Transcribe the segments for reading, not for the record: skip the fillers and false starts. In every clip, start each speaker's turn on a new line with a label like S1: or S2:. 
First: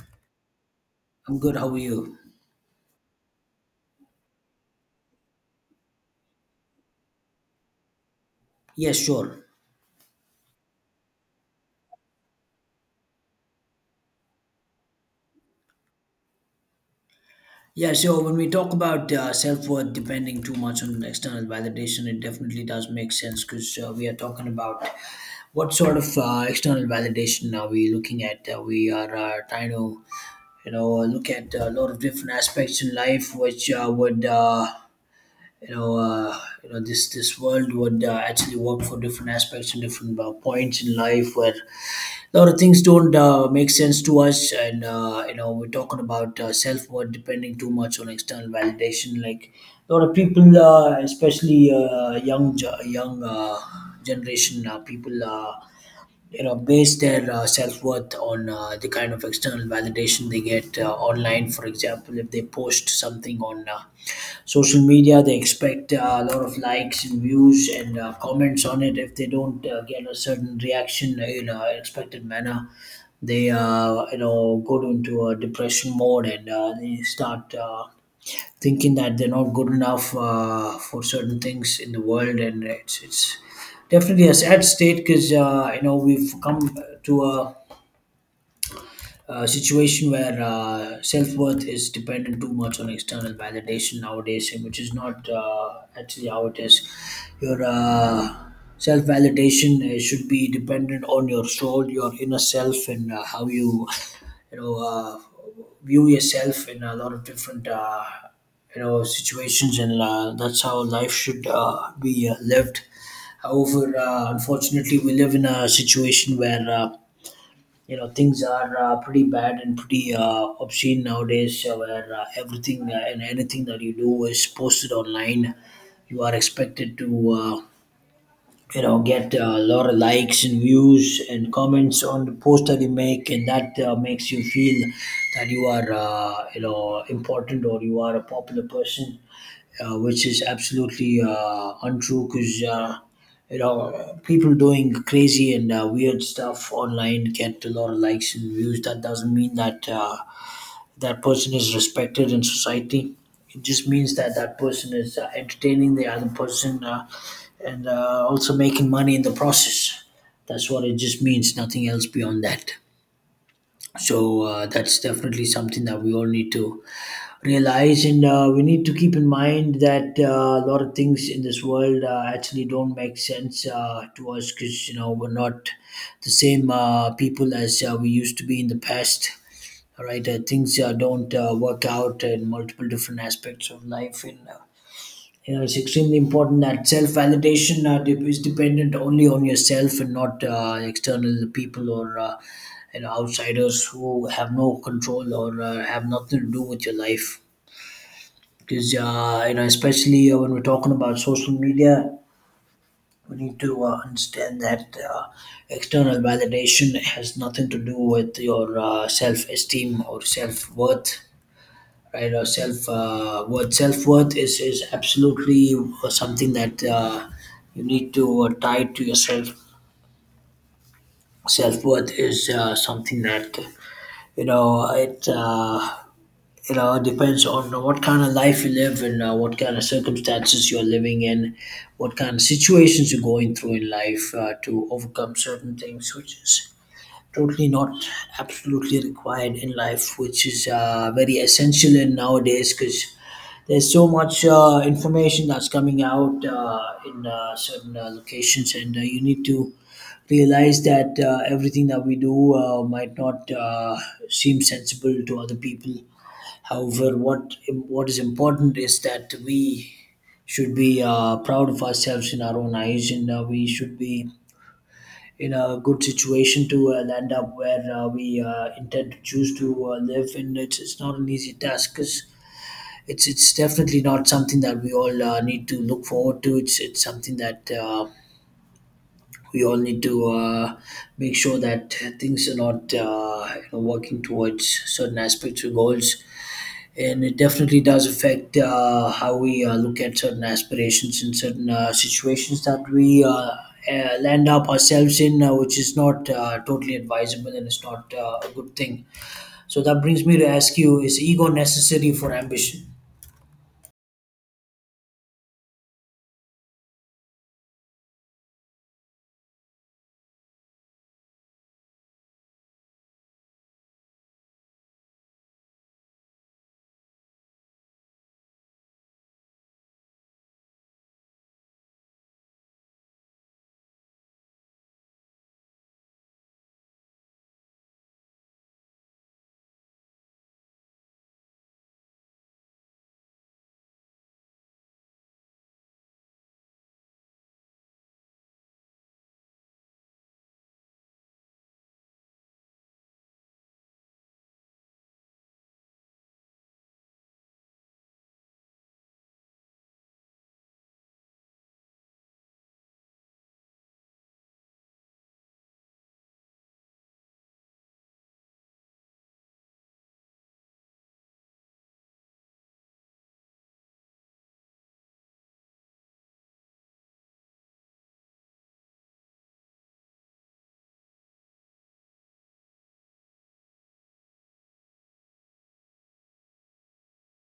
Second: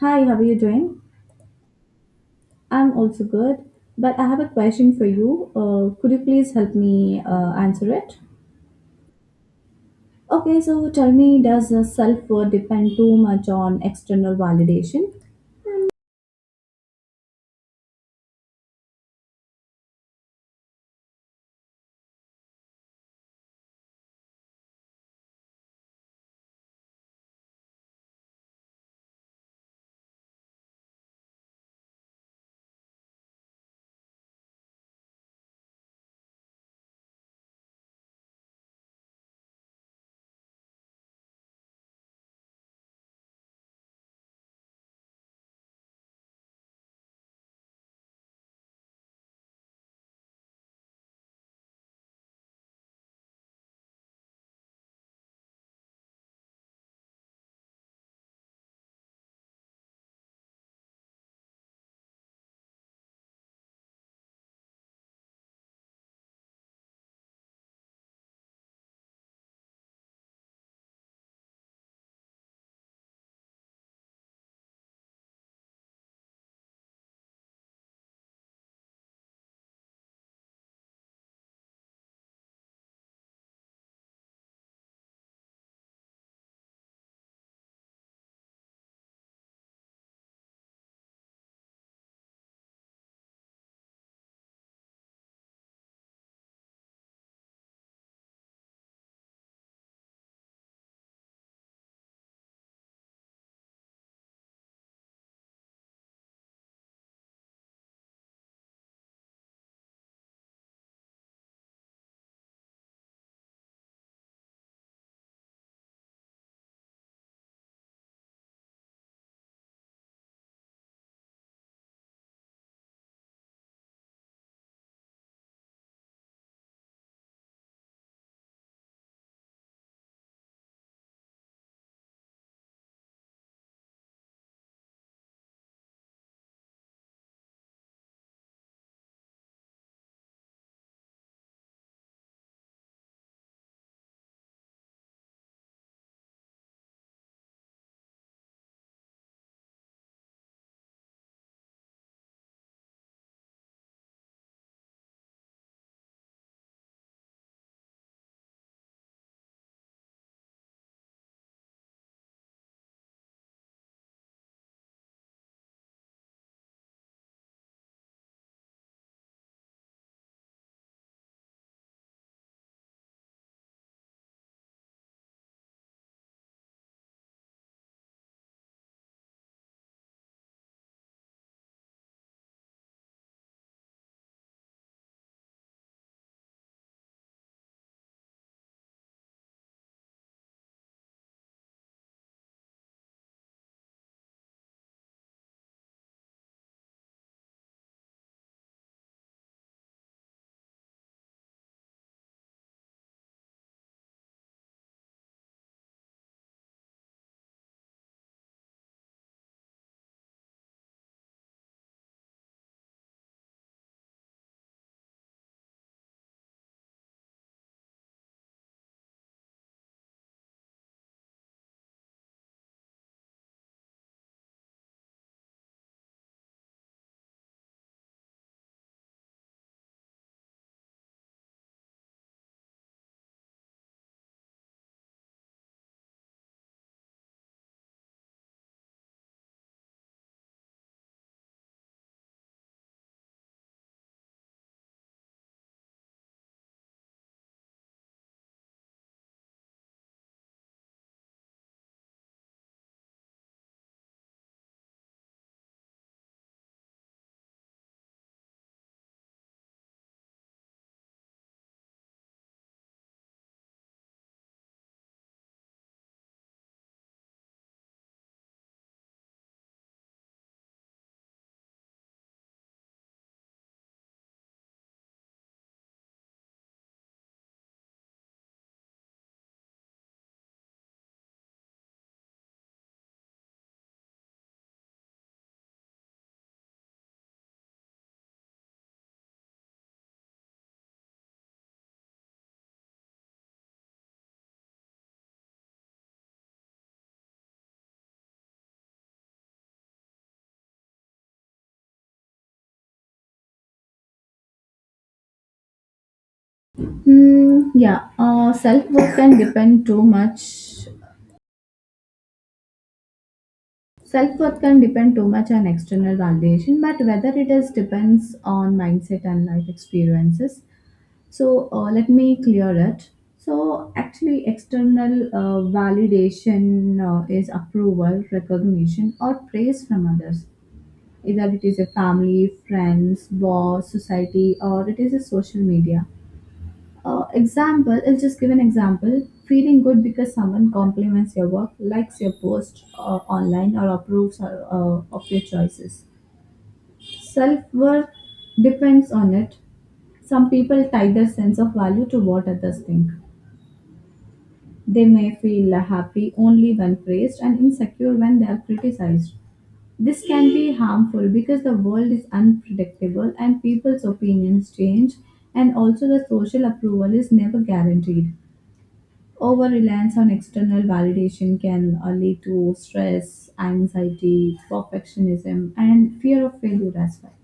S1: Hi, how are you doing?
S2: I'm good. How are you?
S1: I'm also good, but I have a question for you. Could you please help me answer it?
S2: Yes, sure.
S1: Okay, so tell me, does self-worth depend too much on external validation?
S2: Yeah, so when we talk about self worth depending too much on external validation, it definitely does make sense because we are talking about what sort of external validation are we looking at. We are trying to look at a lot of different aspects in life, which would, you know, uh, this world would actually work for different aspects and different points in life where a lot of things don't make sense to us and we're talking about self-worth depending too much on external validation like a lot of people especially young ge- young generation people base their self-worth on the kind of external validation they get online. For example, if they post something on social media, they expect a lot of likes and views and comments on it. If they don't get a certain reaction in an expected manner, they go into a depression mode, and they start thinking that they're not good enough for certain things in the world, and it's definitely a sad state because we've come to a situation where self worth is dependent too much on external validation nowadays, and which is not actually how it is. Your self validation should be dependent on your soul, your inner self, and how you view yourself in a lot of different. Situations, and that's how life should be lived. However, unfortunately, we live in a situation where things are pretty bad and pretty obscene nowadays, where everything and anything that you do is posted online. You are expected to get a lot of likes and views and comments on the post that you make, and that makes you feel that you are important, or you are a popular person, which is absolutely untrue because people doing crazy and weird stuff online get a lot of likes and views. That doesn't mean that that person is respected in society. It just means that that person is entertaining the other person, and also making money in the process. That's what it just means. Nothing else beyond that. So that's definitely something that we all need to realize, and we need to keep in mind that a lot of things in this world actually don't make sense to us, because you know we're not the same people as we used to be in the past. All right, things don't work out in multiple different aspects of life, and it's extremely important that self validation is dependent only on yourself and not external people or outsiders who have no control or have nothing to do with your life, because especially when we're talking about social media, we need to understand that uh, external validation has nothing to do with your self-esteem or self-worth. Right? Or self worth, self-worth is absolutely something that you need to tie to yourself. Self-worth is something that you know it uh, It depends on what kind of life you live, and what kind of circumstances you're living in, what kind of situations you're going through in life to overcome certain things, which is totally not absolutely required in life, which is very essential in nowadays, because there's so much information that's coming out in certain locations, and you need to realize that everything that we do might not seem sensible to other people. However, what is important is that we should be proud of ourselves in our own eyes, and we should be in a good situation to land up where we intend to choose to live. And it's not an easy task, 'cause it's definitely not something that we all need to look forward to. It's something that. We all need to make sure that things are not working towards certain aspects or goals, and it definitely does affect how we look at certain aspirations and certain situations that we land up ourselves in, which is not totally advisable, and it's not a good thing. So that brings me to ask you: Is ego necessary for ambition?
S1: Yeah, self-worth can depend too much. Self-worth can depend too much on external validation, but whether it is depends on mindset and life experiences. So let me clear it. So actually, external validation is approval, recognition, or praise from others. Either it is a family, friends, boss, society, or it is a social media. Example, I'll just give an example. Feeling good because someone compliments your work, likes your post online, or approves of your choices. Self worth depends on it. Some people tie their sense of value to what others think. They may feel happy only when praised and insecure when they are criticized. This can be harmful because the world is unpredictable and people's opinions change, and also the social approval is never guaranteed. Over reliance on external validation can lead to stress, anxiety, perfectionism, and fear of failure as well.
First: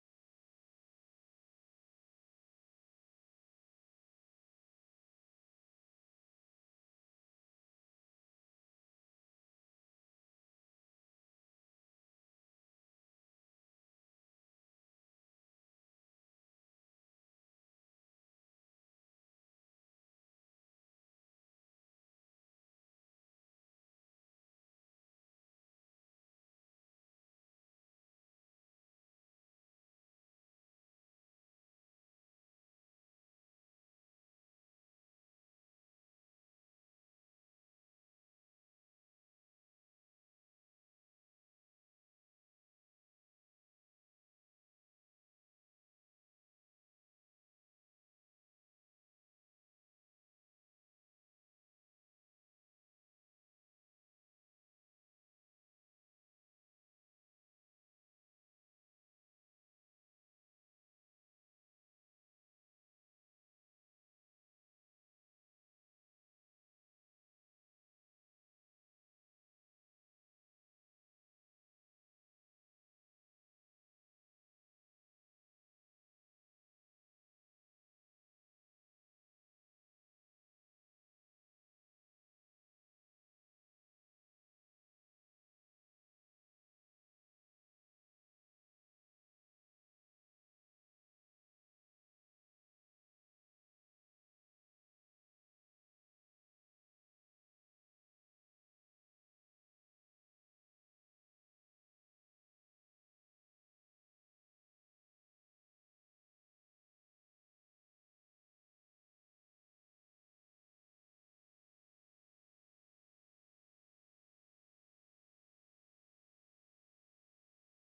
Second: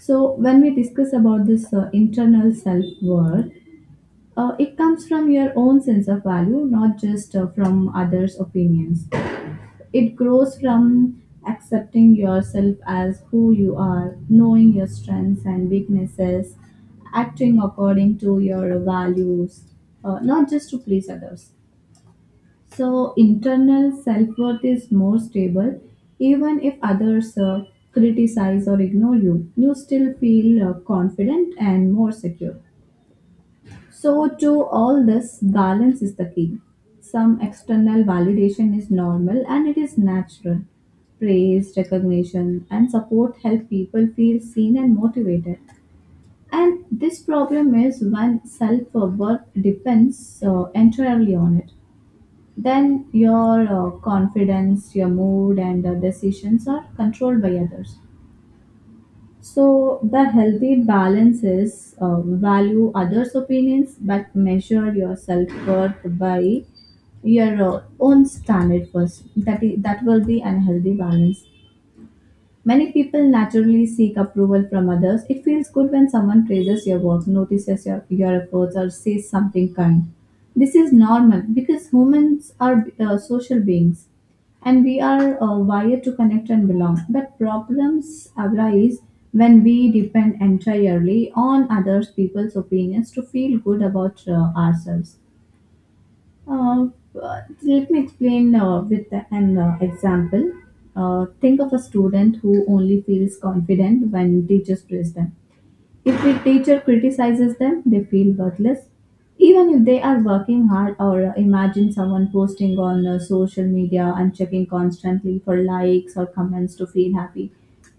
S1: So, when we discuss about this internal self worth, it comes from your own sense of value, not just from others' opinions. It grows from accepting yourself as who you are, knowing your strengths and weaknesses, acting according to your values, not just to please others. So, internal self worth is more stable. Even if others criticize or ignore you, you still feel confident and more secure. So, to all this, balance is the key. Some external validation is normal and it is natural. Praise, recognition, and support help people feel seen and motivated. And this problem is when self worth depends entirely on it. Then your confidence, your mood, and decisions are controlled by others. So the healthy balance is value others' opinions but measure your self worth by your own standard first. That will be unhealthy balance. Many people naturally seek approval from others. It feels good when someone praises your work, notices your efforts, or says something kind. This is normal because humans are social beings and we are wired to connect and belong. But problems arise when we depend entirely on others people's opinions to feel good about ourselves. Uh, let me explain with an example. Think of a student who only feels confident when teachers praise them. If the teacher criticizes them, they feel worthless. Even if they are working hard, or imagine someone posting on social media and checking constantly for likes or comments to feel happy.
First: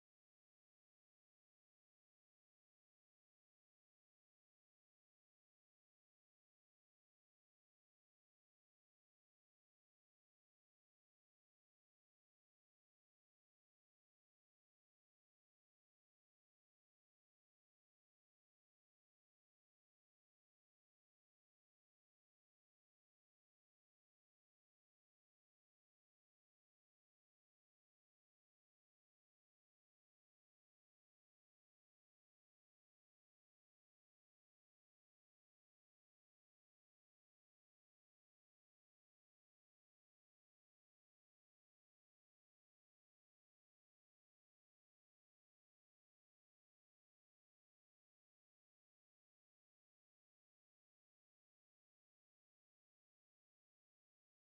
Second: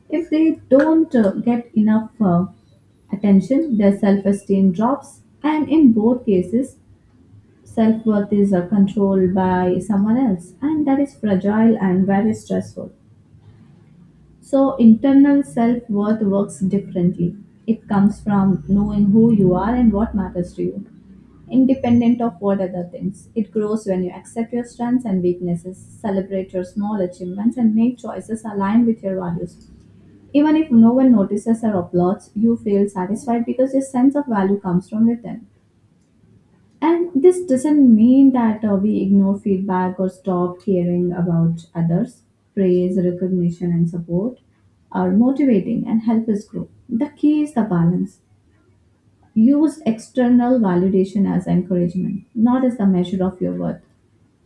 S1: If they don't get enough attention, their self esteem drops, and in both cases, self worth is controlled by someone else, and that is fragile and very stressful. So, internal self worth works differently. It comes from knowing who you are and what matters to you, independent of what other things. It grows when you accept your strengths and weaknesses, celebrate your small achievements, and make choices aligned with your values. Even if no one notices or applauds, you feel satisfied because your sense of value comes from within. And this doesn't mean that we ignore feedback or stop caring about others. Praise, recognition, and support are motivating and help us grow. The key is the balance. Use external validation as encouragement, not as the measure of your worth.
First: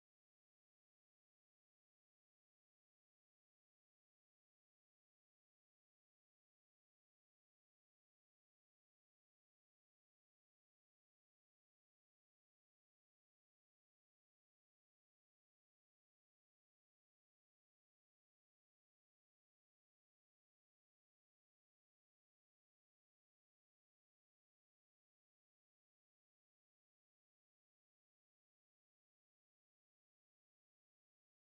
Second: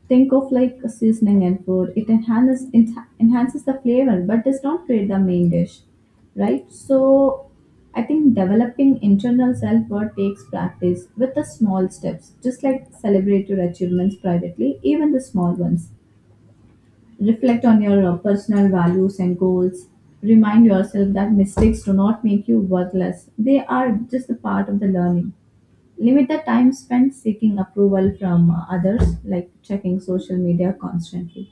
S1: Think of like a seasoning and food. It enhances enhances the flavor, but does not create the main dish, right? So, I think developing internal self worth takes practice with the small steps, just like celebrate your achievements privately, even the small ones. Reflect on your personal values and goals. Remind yourself that mistakes do not make you worthless; they are just a part of the learning. Limit the time spent seeking approval from others, like checking social media constantly.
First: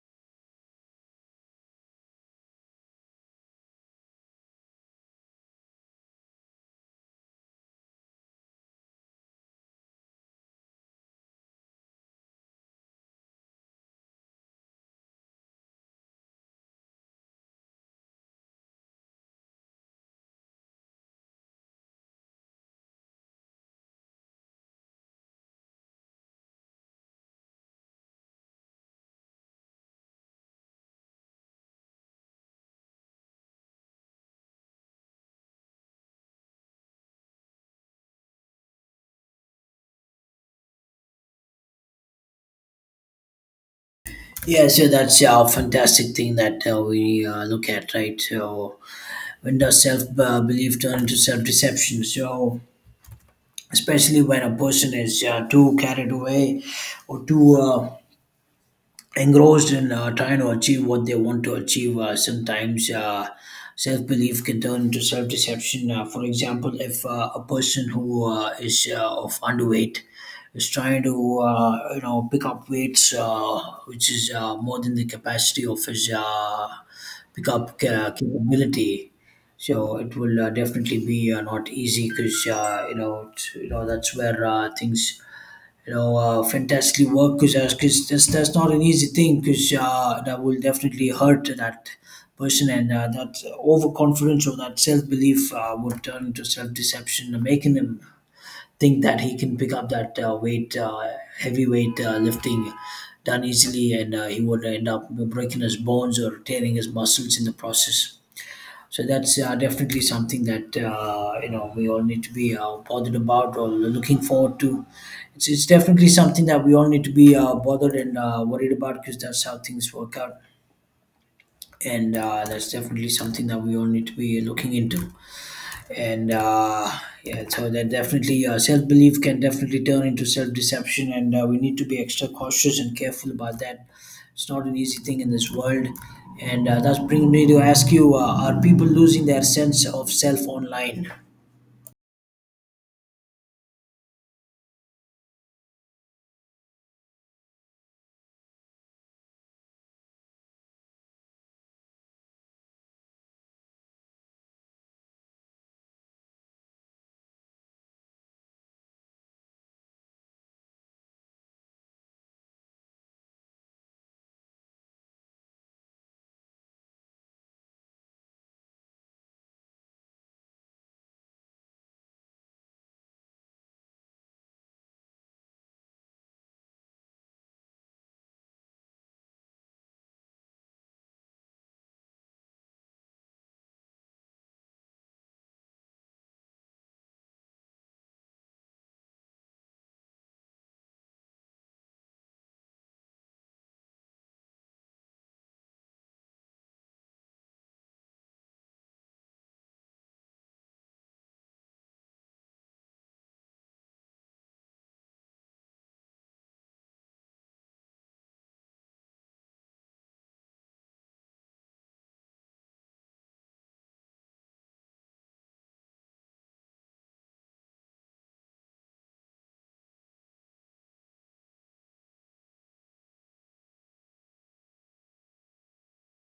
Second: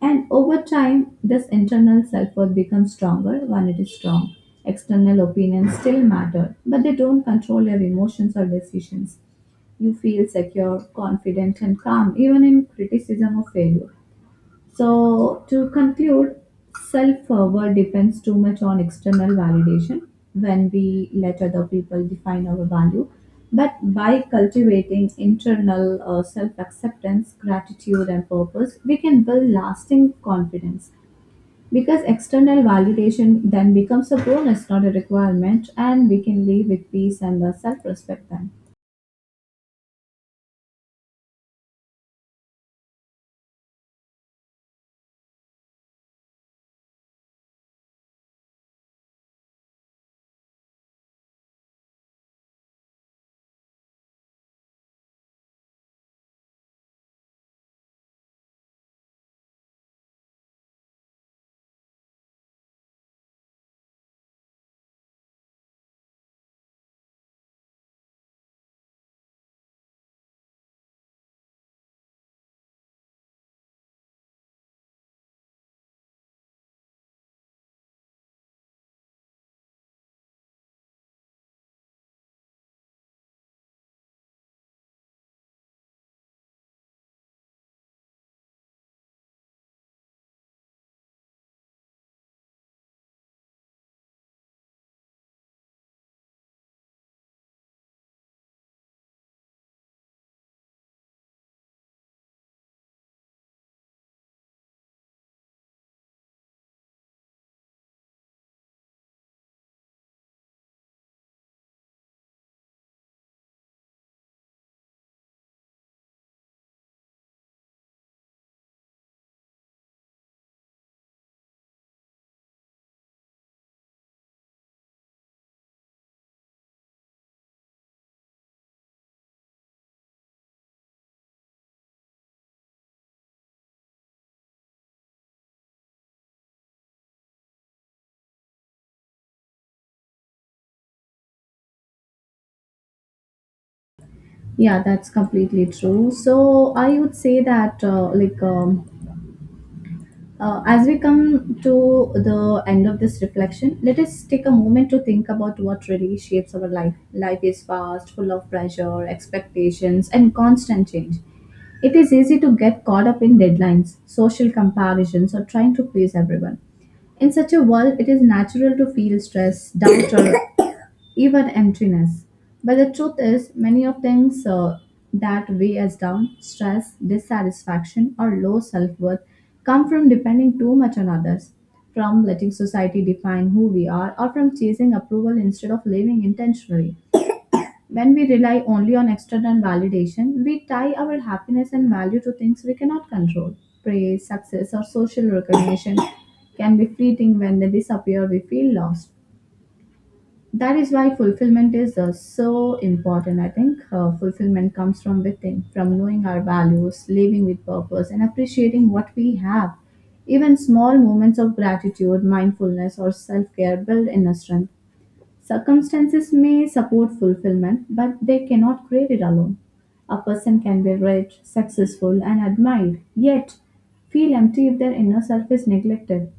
S1: And over time, this internal self worth becomes stronger when it is strong. External opinions still matter, but they don't control your emotions or decisions. You feel secure, confident, and calm even in criticism or failure. So, to conclude, self worth depends too much on external validation when we let other people define our value. But by cultivating internal self acceptance, gratitude, and purpose, we can build lasting confidence because external validation then becomes a bonus, not a requirement, and we can live with peace and self respect then.
S2: Yeah, so that's a fantastic thing that we look at, right? So, when does self belief turn into self deception? So, especially when a person is too carried away, or too engrossed in trying to achieve what they want to achieve. Sometimes self belief can turn into self deception. For example, if a person who is of underweight is trying to pick up weights, which is more than the capacity of his pick up capability. So it will definitely be not easy, because you know it's, you know that's where things fantastically work, because that's not an easy thing, because that will definitely hurt that person, and that overconfidence or that self belief would turn into self deception, making him think that he can pick up that weight, heavy weight lifting done easily, and he would end up breaking his bones or tearing his muscles in the process. So that's definitely something that we all need to be bothered about or looking forward to. It's definitely something that we all need to be bothered and worried about, because that's how things work out, and that's definitely something that we all need to be looking into, and yeah, so that definitely self-belief can definitely turn into self-deception, and we need to be extra cautious and careful about that. It's not an easy thing in this world, and that's bringing me to ask you, are people losing their sense of self online?
S1: Yeah, that's completely true. So I would say that as we come to the end of this reflection, let us take a moment to think about what really shapes our life. Life is fast, full of pressure, expectations, and constant change. It is easy to get caught up in deadlines, social comparisons, or trying to please everyone. In such a world, it is natural to feel stress, doubt, or even emptiness. But the truth is, many of things that weigh us down, stress, dissatisfaction, or low self worth, come from depending too much on others, from letting society define who we are, or from chasing approval instead of living intentionally. When we rely only on external validation, we tie our happiness and value to things we cannot control. Praise, success, or social recognition can be fleeting when they disappear, we feel lost. That is why fulfillment is so important. I think fulfillment comes from within, from knowing our values, living with purpose, and appreciating what we have. Even small moments of gratitude, mindfulness, or self-care build inner strength. Circumstances may support fulfillment, but they cannot create it alone. A person can be rich, successful, and admired, yet feel empty if their inner self is neglected.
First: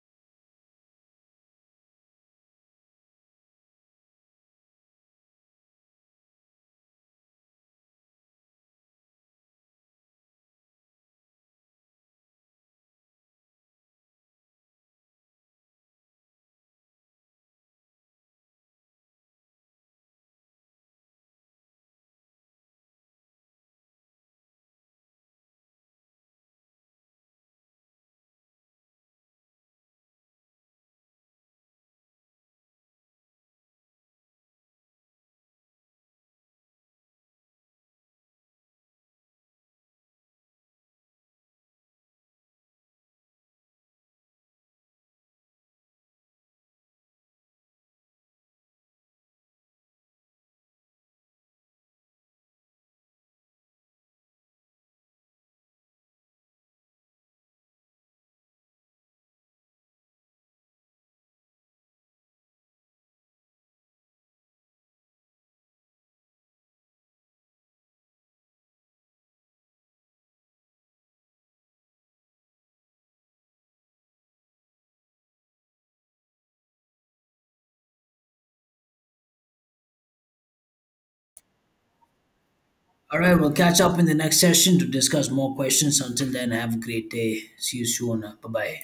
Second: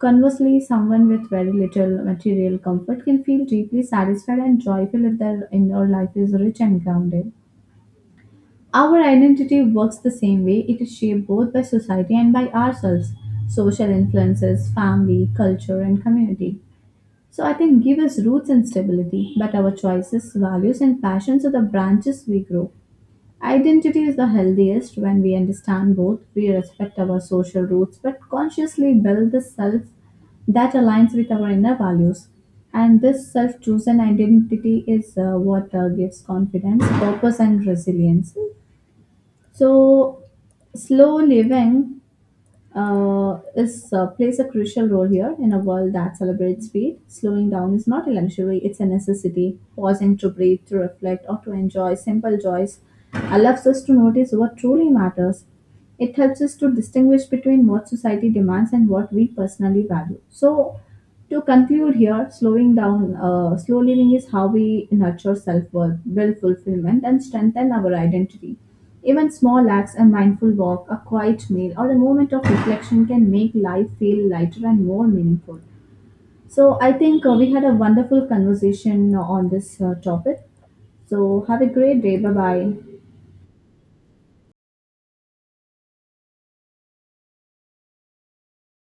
S1: Conversely, someone with very little material comfort can feel deeply satisfied and joyful if their inner life is rich and grounded. Our identity works the same way, it is shaped both by society and by ourselves, social influences, family, culture, and community. So, I think give us roots and stability, but our choices, values, and passions are the branches we grow. Identity is the healthiest when we understand both. We respect our social roots but consciously build the self that aligns with our inner values. And this self chosen identity is what gives confidence, purpose, and resilience. So, slow living is plays a crucial role here in a world that celebrates speed. Slowing down is not a luxury; it's a necessity. Pausing to breathe, to reflect, or to enjoy simple joys allows us to notice what truly matters. It helps us to distinguish between what society demands and what we personally value. So, to conclude here, slow living is how we nurture self-worth, build fulfillment, and strengthen our identity. Even small acts, a mindful walk, a quiet meal, or a moment of reflection can make life feel lighter and more meaningful. So I think we had a wonderful conversation on this topic. So have a great day. Bye bye.
S2: All right, we'll catch up in the next session to discuss more questions. Until then, have a great day. See you soon. Bye bye.